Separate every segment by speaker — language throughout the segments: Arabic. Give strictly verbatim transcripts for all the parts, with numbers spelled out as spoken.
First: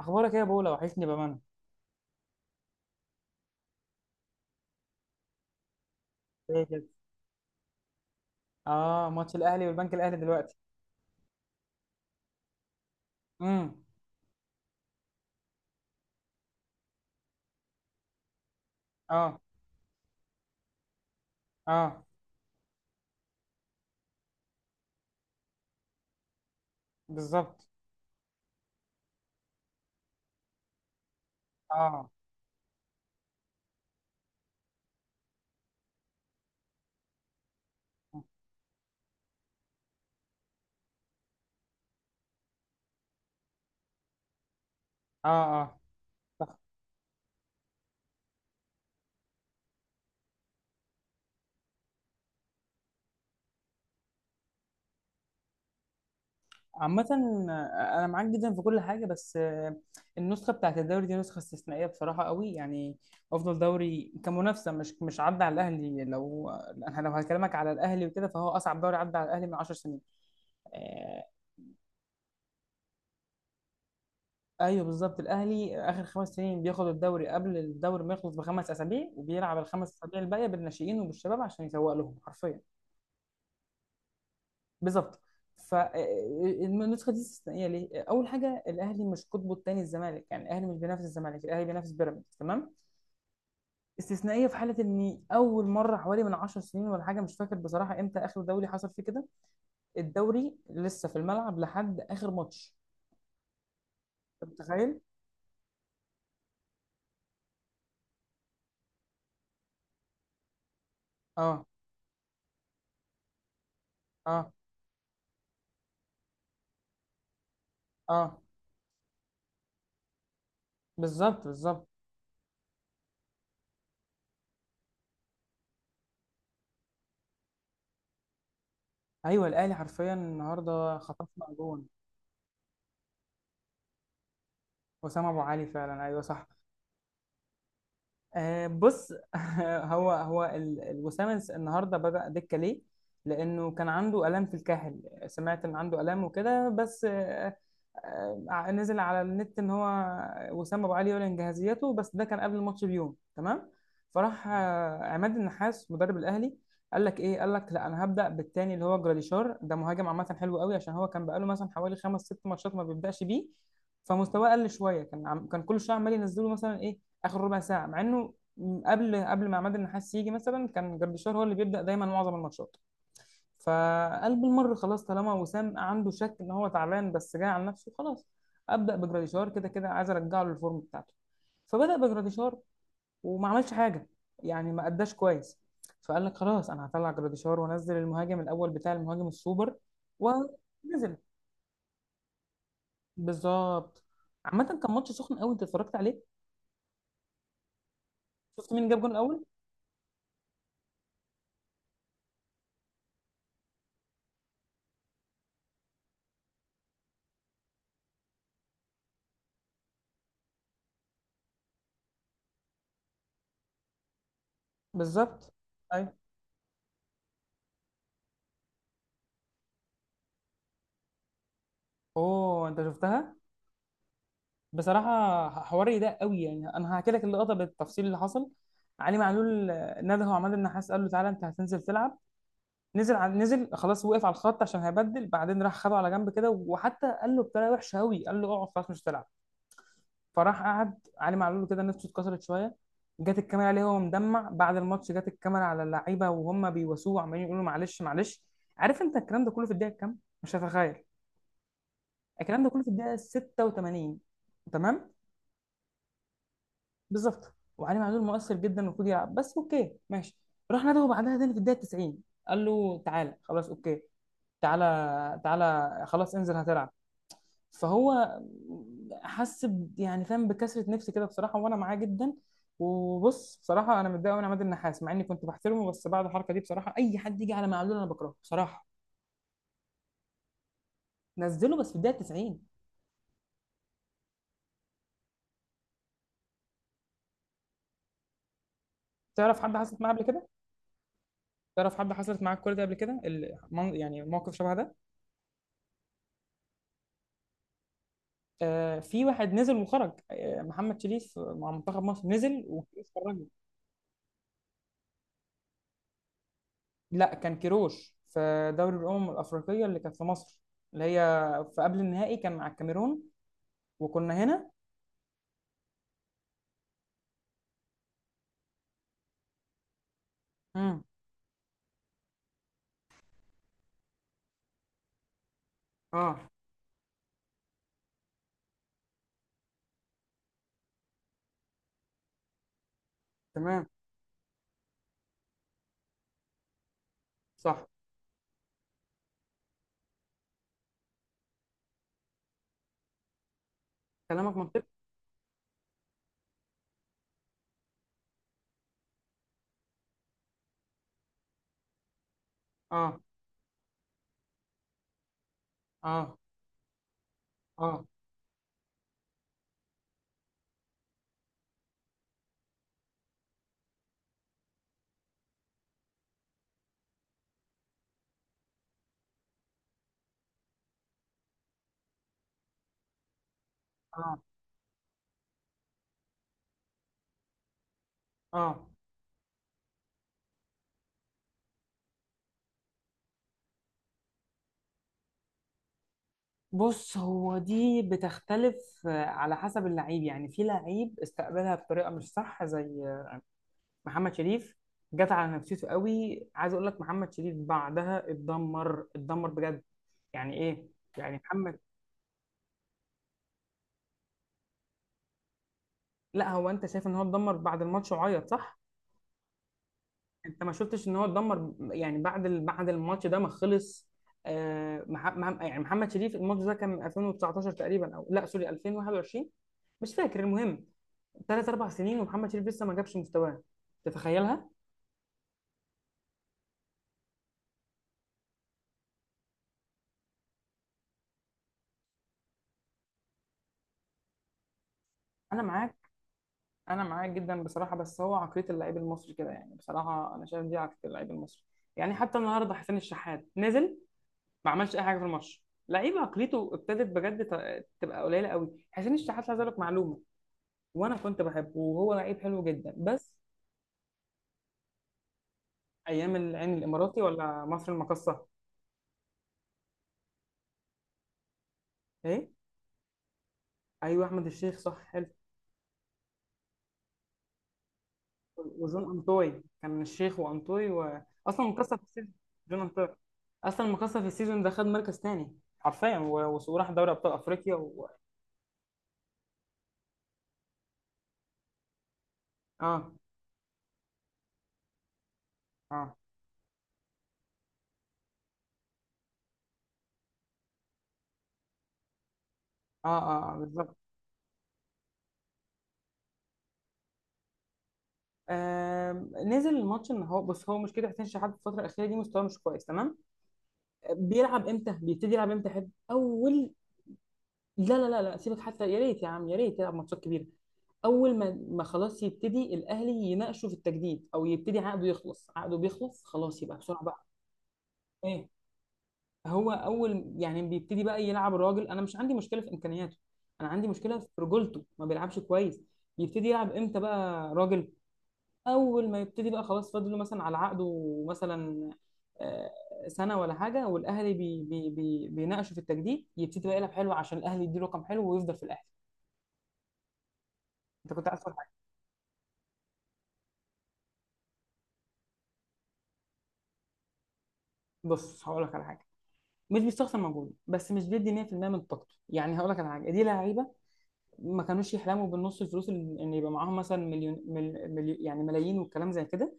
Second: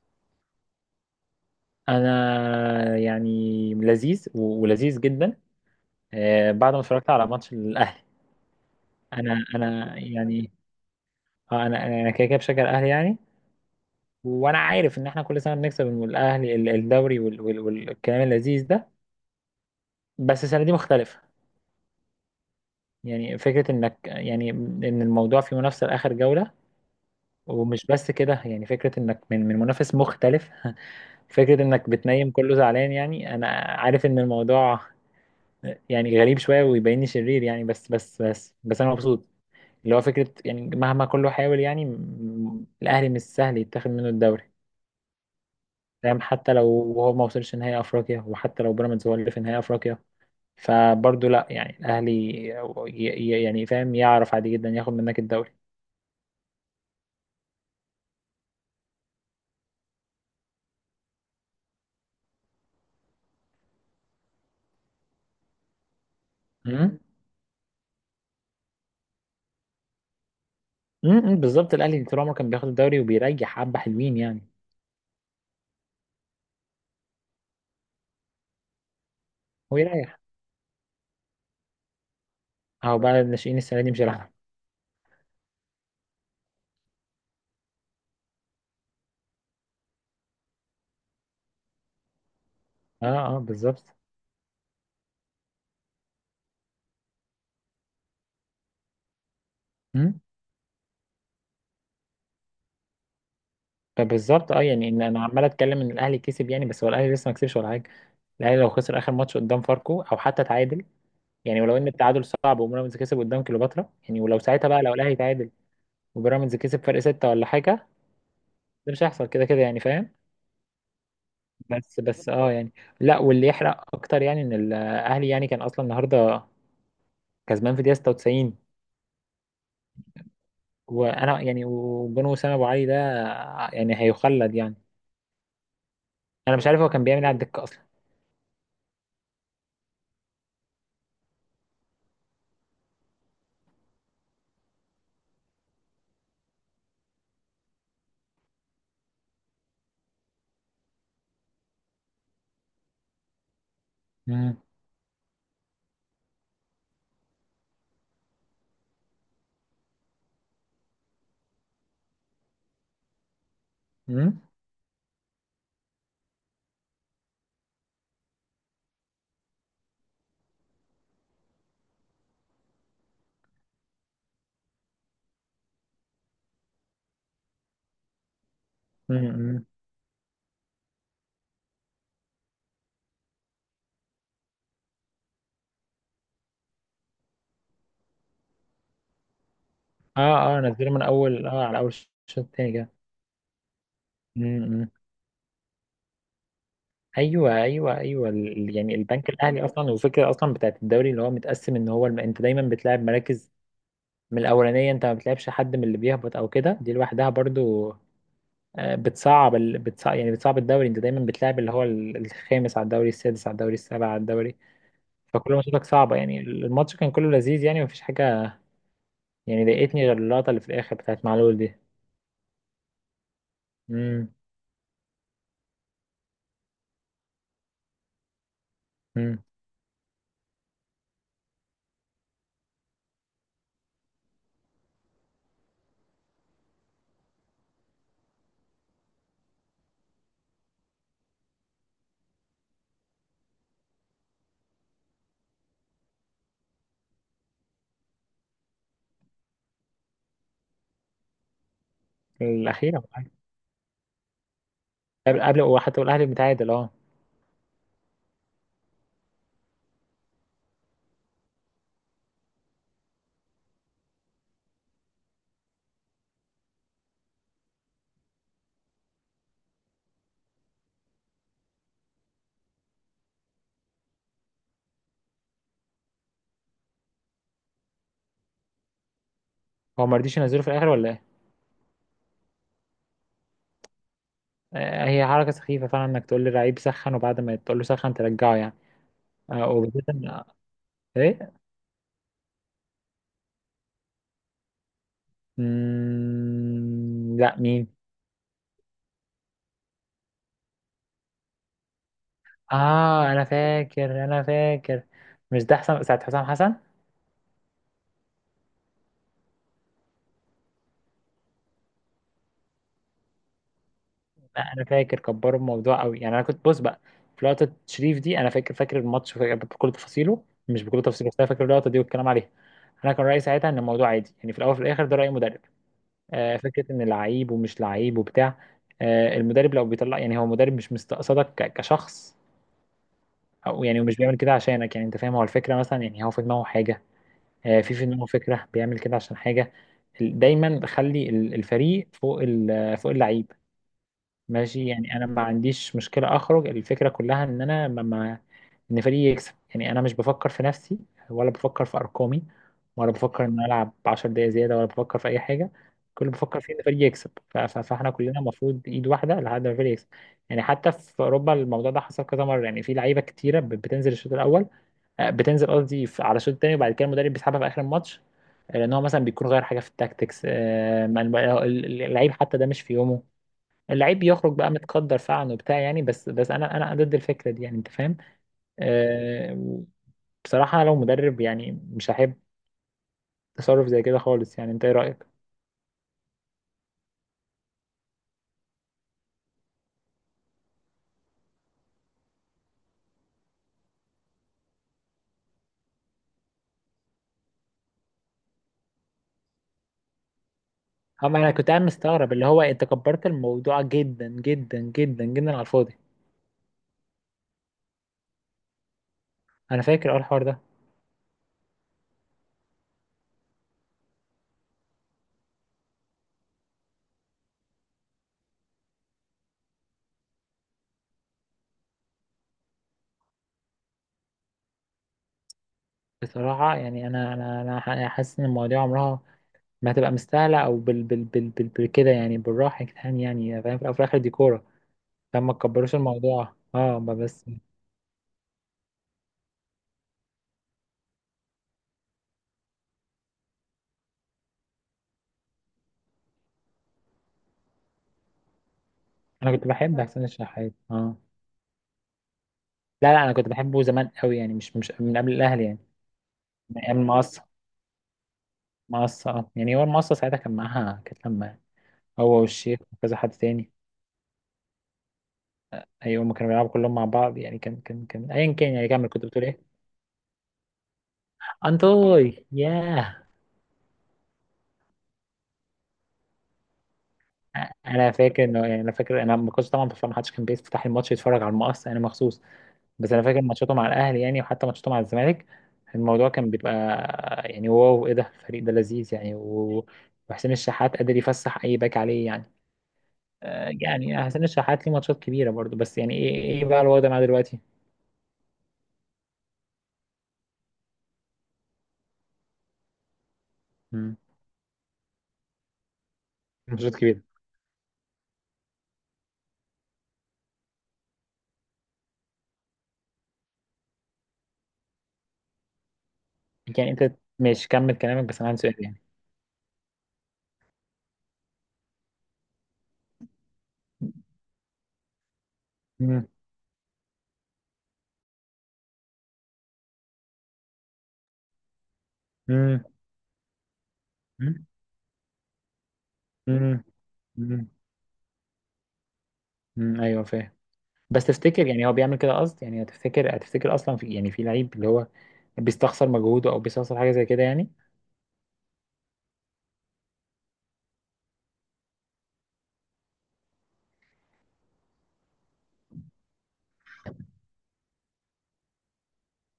Speaker 1: اخبارك ايه يا بولا، وحشني بامانه.
Speaker 2: انا يعني لذيذ و- ولذيذ جدا. آه،
Speaker 1: ايه
Speaker 2: بعد ما
Speaker 1: كده؟
Speaker 2: اتفرجت على ماتش الاهلي.
Speaker 1: اه، ماتش
Speaker 2: انا
Speaker 1: الاهلي والبنك
Speaker 2: انا
Speaker 1: الاهلي
Speaker 2: يعني.
Speaker 1: دلوقتي.
Speaker 2: آه، انا انا كده كده بشجع الاهلي يعني.
Speaker 1: امم.
Speaker 2: وانا عارف ان احنا كل سنه بنكسب الاهلي ال- الدوري وال- وال- والكلام اللذيذ ده.
Speaker 1: اه.
Speaker 2: بس السنه دي مختلفه.
Speaker 1: اه.
Speaker 2: يعني فكره انك يعني ان الموضوع في منافسه لاخر جوله.
Speaker 1: بالظبط.
Speaker 2: ومش بس كده، يعني فكره انك من من منافس مختلف. فكره انك
Speaker 1: اه.
Speaker 2: بتنيم كله زعلان، يعني انا عارف ان الموضوع يعني غريب شوية ويبيني شرير يعني، بس بس بس بس أنا مبسوط. اللي هو فكرة يعني مهما كله حاول يعني، م- الأهلي مش سهل يتاخد منه الدوري،
Speaker 1: اه. اه.
Speaker 2: فاهم؟
Speaker 1: صح.
Speaker 2: حتى لو هو ما وصلش نهائي أفريقيا، وحتى لو بيراميدز هو اللي في نهائي أفريقيا، فبرضه لأ، يعني الأهلي ي- ي- يعني فاهم، يعرف عادي جدا ياخد منك الدوري.
Speaker 1: عامة، آه، أنا معاك جدا في كل حاجة، بس آه، النسخة بتاعت الدوري دي نسخة استثنائية بصراحة قوي، يعني أفضل دوري كمنافسة، مش مش عدى على الأهلي. لو
Speaker 2: أمم،
Speaker 1: أنا لو هكلمك على الأهلي وكده فهو أصعب دوري عدى على الأهلي من 10 سنين. آه،
Speaker 2: أمم، بالظبط، الأهلي طول عمره كان بياخد الدوري وبيريح حبة حلوين يعني.
Speaker 1: ايوه بالظبط، الاهلي اخر خمس سنين بياخد الدوري قبل الدوري ما يخلص بخمس اسابيع، وبيلعب
Speaker 2: هو
Speaker 1: الخمس اسابيع
Speaker 2: يريح.
Speaker 1: الباقيه بالناشئين وبالشباب عشان يسوق لهم حرفيا.
Speaker 2: أهو بقى الناشئين السنة دي مش هيلعبوا.
Speaker 1: بالظبط. فالنسخه دي استثنائيه ليه؟ اول حاجه، الاهلي مش قطبه الثاني الزمالك، يعني الاهلي مش بينافس الزمالك، الاهلي بينافس بيراميدز، تمام؟
Speaker 2: أه. أه بالظبط.
Speaker 1: استثنائيه في حاله ان اول مره حوالي من 10 سنين ولا حاجه، مش فاكر بصراحه امتى اخر دوري حصل فيه كده. الدوري لسه في الملعب لحد اخر ماتش.
Speaker 2: فبالظبط
Speaker 1: أنت
Speaker 2: اه، يعني
Speaker 1: متخيل؟
Speaker 2: ان انا عمال اتكلم ان الاهلي كسب يعني، بس هو الاهلي لسه ما كسبش ولا حاجه. الاهلي لو خسر اخر ماتش قدام فاركو او حتى تعادل، يعني
Speaker 1: اه.
Speaker 2: ولو ان التعادل صعب، وبيراميدز كسب قدام كليوباترا، يعني ولو
Speaker 1: اه.
Speaker 2: ساعتها بقى، لو الاهلي تعادل وبيراميدز كسب فرق ستة ولا حاجه،
Speaker 1: اه.
Speaker 2: ده مش هيحصل كده كده يعني، فاهم؟
Speaker 1: بالظبط بالظبط.
Speaker 2: بس بس اه يعني. لا، واللي يحرق اكتر يعني ان الاهلي يعني كان اصلا النهارده كسبان في دقيقه ستة وتسعين.
Speaker 1: ايوه الاهلي حرفيا النهارده
Speaker 2: وانا
Speaker 1: خطفنا
Speaker 2: يعني،
Speaker 1: جون.
Speaker 2: وجون وسام ابو علي ده يعني هيخلد يعني.
Speaker 1: وسام ابو علي فعلا، ايوه صح.
Speaker 2: انا مش عارف هو كان بيعمل إيه على الدكه اصلا.
Speaker 1: آه، بص، هو هو ال- الوسام الس- النهارده بدأ دكة ليه؟ لأنه كان عنده آلام في الكاحل. سمعت إن عنده آلام وكده، بس آه، آه، آه، نزل على النت إن هو وسام أبو علي يعلن جاهزيته، بس ده كان قبل الماتش بيوم، تمام؟ فراح
Speaker 2: امم.
Speaker 1: آه، عماد النحاس مدرب الأهلي قال لك إيه؟ قال لك لا أنا هبدأ بالتاني اللي هو جراديشار، ده مهاجم عامة حلو قوي، عشان هو كان بقاله مثلا حوالي خمس ست ماتشات ما بيبدأش بيه. فمستواه قل شوية، كان عم... كان كل شوية عمال ينزله مثلا إيه، اخر ربع ساعه، مع انه قبل قبل ما عماد النحاس يجي مثلا كان جردشار هو اللي بيبدا دايما معظم الماتشات. فقال بالمره خلاص، طالما وسام عنده شك ان هو تعبان بس جاي على نفسه، خلاص ابدا بجراديشار،
Speaker 2: امم.
Speaker 1: كده كده عايز ارجعه للفورم بتاعته. فبدا بجراديشار وما عملش حاجه، يعني ما اداش كويس. فقال لك خلاص انا هطلع جراديشار وانزل المهاجم الاول بتاع، المهاجم السوبر.
Speaker 2: اه اه، نزله من
Speaker 1: ونزل
Speaker 2: اول، اه، على اول الشوط التاني كده.
Speaker 1: بالظبط.
Speaker 2: امم.
Speaker 1: عامه كان
Speaker 2: إمم.
Speaker 1: ماتش سخن قوي، انت اتفرجت عليه؟
Speaker 2: ايوه ايوه ايوه،
Speaker 1: شفت
Speaker 2: ال-
Speaker 1: مين
Speaker 2: يعني
Speaker 1: جاب جون
Speaker 2: البنك
Speaker 1: الاول؟
Speaker 2: الاهلي اصلا، والفكره اصلا بتاعت الدوري اللي هو متقسم ان هو الم... انت دايما بتلعب مراكز من الاولانيه، انت ما بتلعبش حد من اللي بيهبط او كده، دي لوحدها برضو آه، بتصعب ال... بتصعب، يعني بتصعب الدوري. انت دايما بتلعب اللي هو ال- الخامس على الدوري، السادس على الدوري، السابع على الدوري،
Speaker 1: بالظبط.
Speaker 2: فكل ماتشاتك صعبه يعني. الماتش كان كله لذيذ يعني، مفيش حاجه يعني ضايقتني غير اللقطه اللي في الاخر بتاعت معلول دي.
Speaker 1: اوه، انت شفتها؟
Speaker 2: امم.
Speaker 1: بصراحه حواري ده قوي، يعني انا هحكي لك اللقطه بالتفصيل اللي حصل. علي
Speaker 2: امم.
Speaker 1: معلول آه، نده عماد النحاس قال له تعالى انت هتنزل تلعب. نزل ع- نزل خلاص، وقف على الخط عشان هيبدل، بعدين راح خده على جنب كده، وحتى قال له بطريقه وحشه قوي، قال له اقعد خلاص مش هتلعب. فراح قعد علي معلول كده، نفسه اتكسرت شويه. جت الكاميرا عليه وهو مدمع بعد الماتش، جت الكاميرا على اللعيبه وهم بيواسوه وعمالين يقولوا معلش معلش. عارف انت الكلام ده كله في الدقيقه كام؟ مش هتخيل. الكلام ده كله في
Speaker 2: الاخيره.
Speaker 1: الدقيقه ستة وثمانين. تمام.
Speaker 2: قبل، قبل، وحتى والاهلي متعادل، اه.
Speaker 1: بالظبط، وعلي معلول مؤثر جدا، المفروض يلعب، بس اوكي ماشي. راح نادوه بعدها تاني في الدقيقه تسعين، قال له تعالى خلاص اوكي، تعالى تعالى خلاص انزل هتلعب. فهو حس ب- يعني فاهم بكسره نفس كده بصراحه، وانا معاه جدا. وبص بصراحه انا متضايق قوي من عماد النحاس، مع اني كنت بحترمه، بس بعد الحركه دي بصراحه اي حد يجي على معلول انا بكرهه بصراحه.
Speaker 2: هو ما رضيش ينزله في الاخر ولا ايه؟
Speaker 1: نزله بس في الدقيقه تسعين.
Speaker 2: آه، هي حركه سخيفه فعلا انك تقول للعيب سخن، وبعد ما تقول له سخن ترجعه يعني.
Speaker 1: تعرف
Speaker 2: آه،
Speaker 1: حد حصلت
Speaker 2: وبالذات
Speaker 1: معاه قبل
Speaker 2: إن-
Speaker 1: كده؟
Speaker 2: ايه.
Speaker 1: تعرف حد حصلت معاه الكوره دي قبل كده، ال- من- يعني موقف شبه ده؟
Speaker 2: مم... لا مين؟
Speaker 1: آه، في واحد نزل وخرج، آه، محمد شريف مع منتخب مصر نزل وكيروش
Speaker 2: اه انا
Speaker 1: خرجه.
Speaker 2: فاكر، انا فاكر. مش ده حسام، ساعه حسام حسن؟
Speaker 1: لا، كان كيروش في دوري الامم الافريقيه اللي كانت في مصر، اللي هي في قبل النهائي كان مع الكاميرون، وكنا هنا.
Speaker 2: لا انا فاكر كبروا الموضوع قوي يعني، انا كنت بص بقى في لقطه شريف دي، انا فاكر، فاكر الماتش، فاكر بكل تفاصيله، مش بكل
Speaker 1: امم.
Speaker 2: تفاصيله، بس انا فاكر اللقطه دي والكلام عليها. انا كان رايي ساعتها ان الموضوع عادي يعني، في الاول وفي الاخر ده راي مدرب.
Speaker 1: اه.
Speaker 2: آه، فكره ان لعيب ومش لعيب وبتاع. آه، المدرب لو بيطلع يعني هو مدرب، مش مستقصدك ك- كشخص. او
Speaker 1: تمام.
Speaker 2: يعني ومش بيعمل كده عشانك، يعني انت فاهم، هو الفكره مثلا يعني هو في دماغه حاجه. آه،
Speaker 1: صح.
Speaker 2: في في دماغه فكره بيعمل كده عشان حاجه. ال- دايما خلي ال- الفريق فوق ال- فوق اللعيب.
Speaker 1: كلامك منطقي.
Speaker 2: ماشي يعني، انا ما عنديش مشكله. اخرج الفكره كلها ان انا ما، ان فريقي يكسب يعني. انا مش بفكر في نفسي، ولا بفكر في ارقامي، ولا
Speaker 1: اه.
Speaker 2: بفكر ان أنا العب عشر دقايق زياده، ولا بفكر في اي حاجه. كل
Speaker 1: اه.
Speaker 2: اللي بفكر فيه ان فريقي يكسب. ف- ف-
Speaker 1: اه.
Speaker 2: فاحنا كلنا المفروض ايد واحده لحد ما الفريق يكسب. يعني حتى في اوروبا الموضوع ده حصل كذا مره، يعني في لعيبه كتيره ب- بتنزل الشوط الاول، آه، بتنزل قصدي في- على الشوط الثاني، وبعد كده المدرب بيسحبها في اخر الماتش، آه، لان هو مثلا بيكون غير حاجه في التاكتكس، آه، ما- ال- اللعيب حتى ده مش في يومه. اللعيب
Speaker 1: اه.
Speaker 2: بيخرج بقى متقدر فعلا وبتاع يعني، بس بس انا انا ضد الفكره دي يعني، انت فاهم؟
Speaker 1: اه.
Speaker 2: آه، بصراحة لو مدرب يعني مش هحب تصرف زي كده خالص يعني، انت ايه رأيك؟
Speaker 1: بص هو دي بتختلف آه، على حسب اللعيب، يعني في لعيب استقبلها بطريقه مش صح، زي محمد شريف، جت على نفسيته قوي. عايز اقول لك، محمد شريف بعدها اتدمر، اتدمر بجد. يعني ايه، يعني
Speaker 2: اما انا كنت
Speaker 1: محمد،
Speaker 2: قاعد مستغرب اللي هو انت كبرت الموضوع جدا جدا جدا جدا على الفاضي.
Speaker 1: لا هو انت شايف ان هو اتدمر بعد الماتش وعيط صح؟
Speaker 2: انا فاكر اه الحوار ده.
Speaker 1: انت ما شفتش ان هو اتدمر يعني بعد ال... بعد الماتش ده ما خلص؟ آه مح... مح... يعني محمد شريف الماتش ده كان من ألفين وتسعتاشر تقريبا، او لا سوري ألفين وواحد وعشرين، مش فاكر، المهم ثلاث اربع سنين ومحمد شريف لسه ما جابش مستواه. تتخيلها؟
Speaker 2: بصراحة يعني، انا انا انا ح- أنا حاسس ان المواضيع عمرها ما هتبقى مستاهلة او بال بال بال بال بال كده يعني، بالراحة يا جدعان يعني، فاهم، في الأول وفي الاخر دي كورة، فما
Speaker 1: انا معاك،
Speaker 2: تكبروش الموضوع اه
Speaker 1: انا
Speaker 2: ما
Speaker 1: معاك
Speaker 2: بس.
Speaker 1: جدا بصراحه، بس هو عقليه اللعيب المصري كده، يعني بصراحه انا شايف دي عقليه اللعيب المصري. يعني حتى النهارده حسين الشحات نزل ما عملش اي حاجه في الماتش. لعيب عقليته ابتدت بجد ت- تبقى قليله قوي. حسين الشحات
Speaker 2: انا
Speaker 1: عايز
Speaker 2: كنت
Speaker 1: اقول لك
Speaker 2: بحب
Speaker 1: معلومه.
Speaker 2: حسين الشحات،
Speaker 1: وانا
Speaker 2: اه.
Speaker 1: كنت بحبه وهو لعيب حلو جدا
Speaker 2: لا لا، انا
Speaker 1: بس،
Speaker 2: كنت بحبه زمان قوي يعني، مش مش من قبل الاهلي يعني،
Speaker 1: ايام العين
Speaker 2: من ايام
Speaker 1: الاماراتي
Speaker 2: المقصة.
Speaker 1: ولا مصر المقاصه؟
Speaker 2: مقصة اه، يعني هو المقصة ساعتها كان معاها، كانت لما هو
Speaker 1: ايه؟
Speaker 2: والشيخ وكذا حد تاني.
Speaker 1: ايوه احمد الشيخ، صح، حلو.
Speaker 2: ايوه هما كانوا بيلعبوا كلهم مع بعض يعني، كان كان كان ايا كان يعني،
Speaker 1: وجون
Speaker 2: كمل، كنت بتقول
Speaker 1: انطوي،
Speaker 2: ايه؟
Speaker 1: كان الشيخ وانطوي و... اصلا مكسر في السيزون.
Speaker 2: انتوي،
Speaker 1: جون انطوي
Speaker 2: ياه.
Speaker 1: اصلا مكسر في السيزون ده، خد مركز تاني حرفيا، و- وراح دوري ابطال افريقيا.
Speaker 2: انا فاكر انه يعني، انا فاكر انا ما كنتش طبعا بتفرج، ما حدش كان بيفتح الماتش يتفرج على المقص، انا مخصوص.
Speaker 1: اه.
Speaker 2: بس انا فاكر ماتشاته مع الاهلي يعني، وحتى ماتشاته مع الزمالك،
Speaker 1: اه.
Speaker 2: الموضوع كان بيبقى يعني، واو، ايه ده، الفريق ده لذيذ يعني، و- وحسين الشحات قادر يفسح اي باك عليه يعني.
Speaker 1: اه. اه، آه
Speaker 2: آه،
Speaker 1: بالظبط.
Speaker 2: يعني حسين الشحات ليه ماتشات كبيره برضو، بس يعني ايه، ايه بقى الوضع معاه دلوقتي.
Speaker 1: آم، نزل الماتش ان هو، بص هو مشكله حسين شحات في الفتره الاخيره دي مستواه مش كويس، تمام؟
Speaker 2: مم.
Speaker 1: بيلعب امتى؟ بيبتدي يلعب امتى؟ حد اول.
Speaker 2: ماتشات كبيره.
Speaker 1: لا لا لا لا، سيبك، حتى يا ريت يا عم يا ريت يلعب ماتشات كبيره. اول ما، ما خلاص يبتدي الاهلي يناقشه في التجديد او يبتدي عقده يخلص، عقده بيخلص خلاص يبقى
Speaker 2: يعني
Speaker 1: بسرعه
Speaker 2: انت
Speaker 1: بقى.
Speaker 2: مش كمل كلامك، بس
Speaker 1: ايه؟
Speaker 2: انا عندي سؤال يعني.
Speaker 1: هو اول يعني بيبتدي بقى يلعب الراجل، انا مش عندي مشكله في امكانياته، انا عندي مشكله في رجولته ما بيلعبش كويس.
Speaker 2: مم.
Speaker 1: يبتدي يلعب امتى بقى راجل؟ اول ما يبتدي بقى خلاص، فاضل له مثلا على عقده مثلا آه،
Speaker 2: مم.
Speaker 1: سنه ولا حاجه، والاهلي بي
Speaker 2: مم.
Speaker 1: بي بي بيناقشوا في التجديد، يبتدي بقى
Speaker 2: مم.
Speaker 1: يلعب حلو عشان الاهلي
Speaker 2: مم.
Speaker 1: يديله رقم حلو ويفضل في الاهلي.
Speaker 2: مم. ايوه فاهم.
Speaker 1: انت
Speaker 2: بس
Speaker 1: كنت عايز تقول
Speaker 2: تفتكر
Speaker 1: حاجه؟
Speaker 2: يعني هو بيعمل كده قصد يعني؟ هتفتكر، هتفتكر اصلا في يعني في لعيب اللي هو بيستخسر مجهوده، او بيستخسر حاجه زي كده يعني؟
Speaker 1: بص هقول لك على حاجه. مش بيستخسر مجهوده، بس مش بيدي مية في المية من طاقته، يعني هقول لك على حاجه، دي لعيبه ما كانوش يحلموا بالنص الفلوس ال- ان يبقى معاهم مثلا مليون، مل مليون يعني ملايين والكلام زي كده.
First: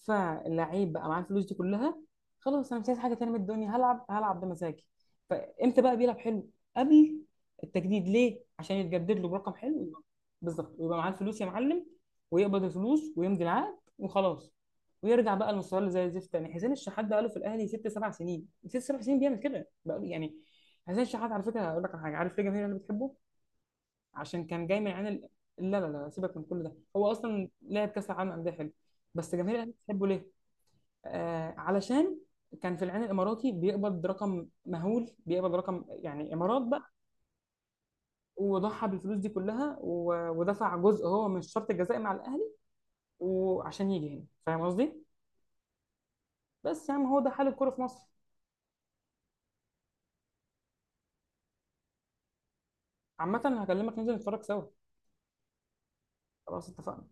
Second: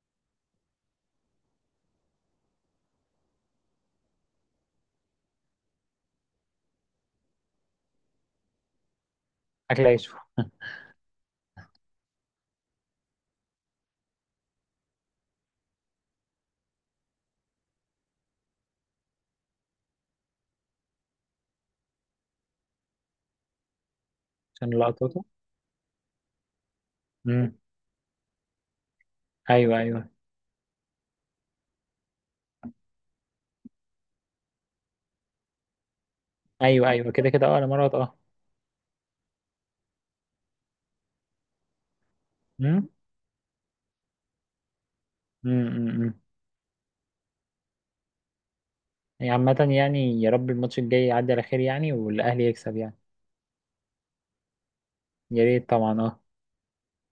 Speaker 1: فاللعيب بقى معاه الفلوس دي كلها، خلاص انا مش عايز حاجه تانية من الدنيا، هلعب هلعب بمزاجي. فامتى بقى بيلعب حلو؟ قبل التجديد، ليه؟ عشان يتجدد له برقم
Speaker 2: اكل
Speaker 1: حلو، يبقى-
Speaker 2: عيشه.
Speaker 1: بالظبط، ويبقى معاه الفلوس يا معلم، ويقبض الفلوس ويمضي العقد وخلاص، ويرجع بقى المستوى اللي زي الزفت تاني. حسين الشحات ده قاله في الاهلي ست سبع سنين، ست سبع سنين بيعمل كده بقى له. يعني حسين الشحات على فكره هقول لك على حاجه، عارف ليه الجماهير اللي بتحبه؟ عشان كان
Speaker 2: عشان
Speaker 1: جاي من عين
Speaker 2: لقطاته.
Speaker 1: ال... لا لا لا، سيبك من كل ده، هو اصلا
Speaker 2: مم.
Speaker 1: لعب كاس العالم انديه حلو، بس جماهير الاهلي
Speaker 2: ايوه
Speaker 1: بتحبه
Speaker 2: ايوه
Speaker 1: ليه؟ آه علشان كان في العين الاماراتي بيقبض رقم مهول، بيقبض رقم يعني امارات
Speaker 2: ايوه
Speaker 1: بقى،
Speaker 2: ايوه كده كده اه انا مرات اه.
Speaker 1: وضحى بالفلوس دي كلها و... ودفع جزء هو من الشرط الجزائي مع الاهلي
Speaker 2: مم.
Speaker 1: وعشان يجي هنا، فاهم قصدي؟
Speaker 2: مم. مم. مم.
Speaker 1: بس يا عم هو ده حال الكوره في مصر.
Speaker 2: يعني عامه يعني يا رب الماتش الجاي يعدي على خير يعني، والاهلي يكسب يعني.
Speaker 1: عامة هكلمك ننزل نتفرج سوا.
Speaker 2: يا ريت طبعا اه.
Speaker 1: خلاص اتفقنا.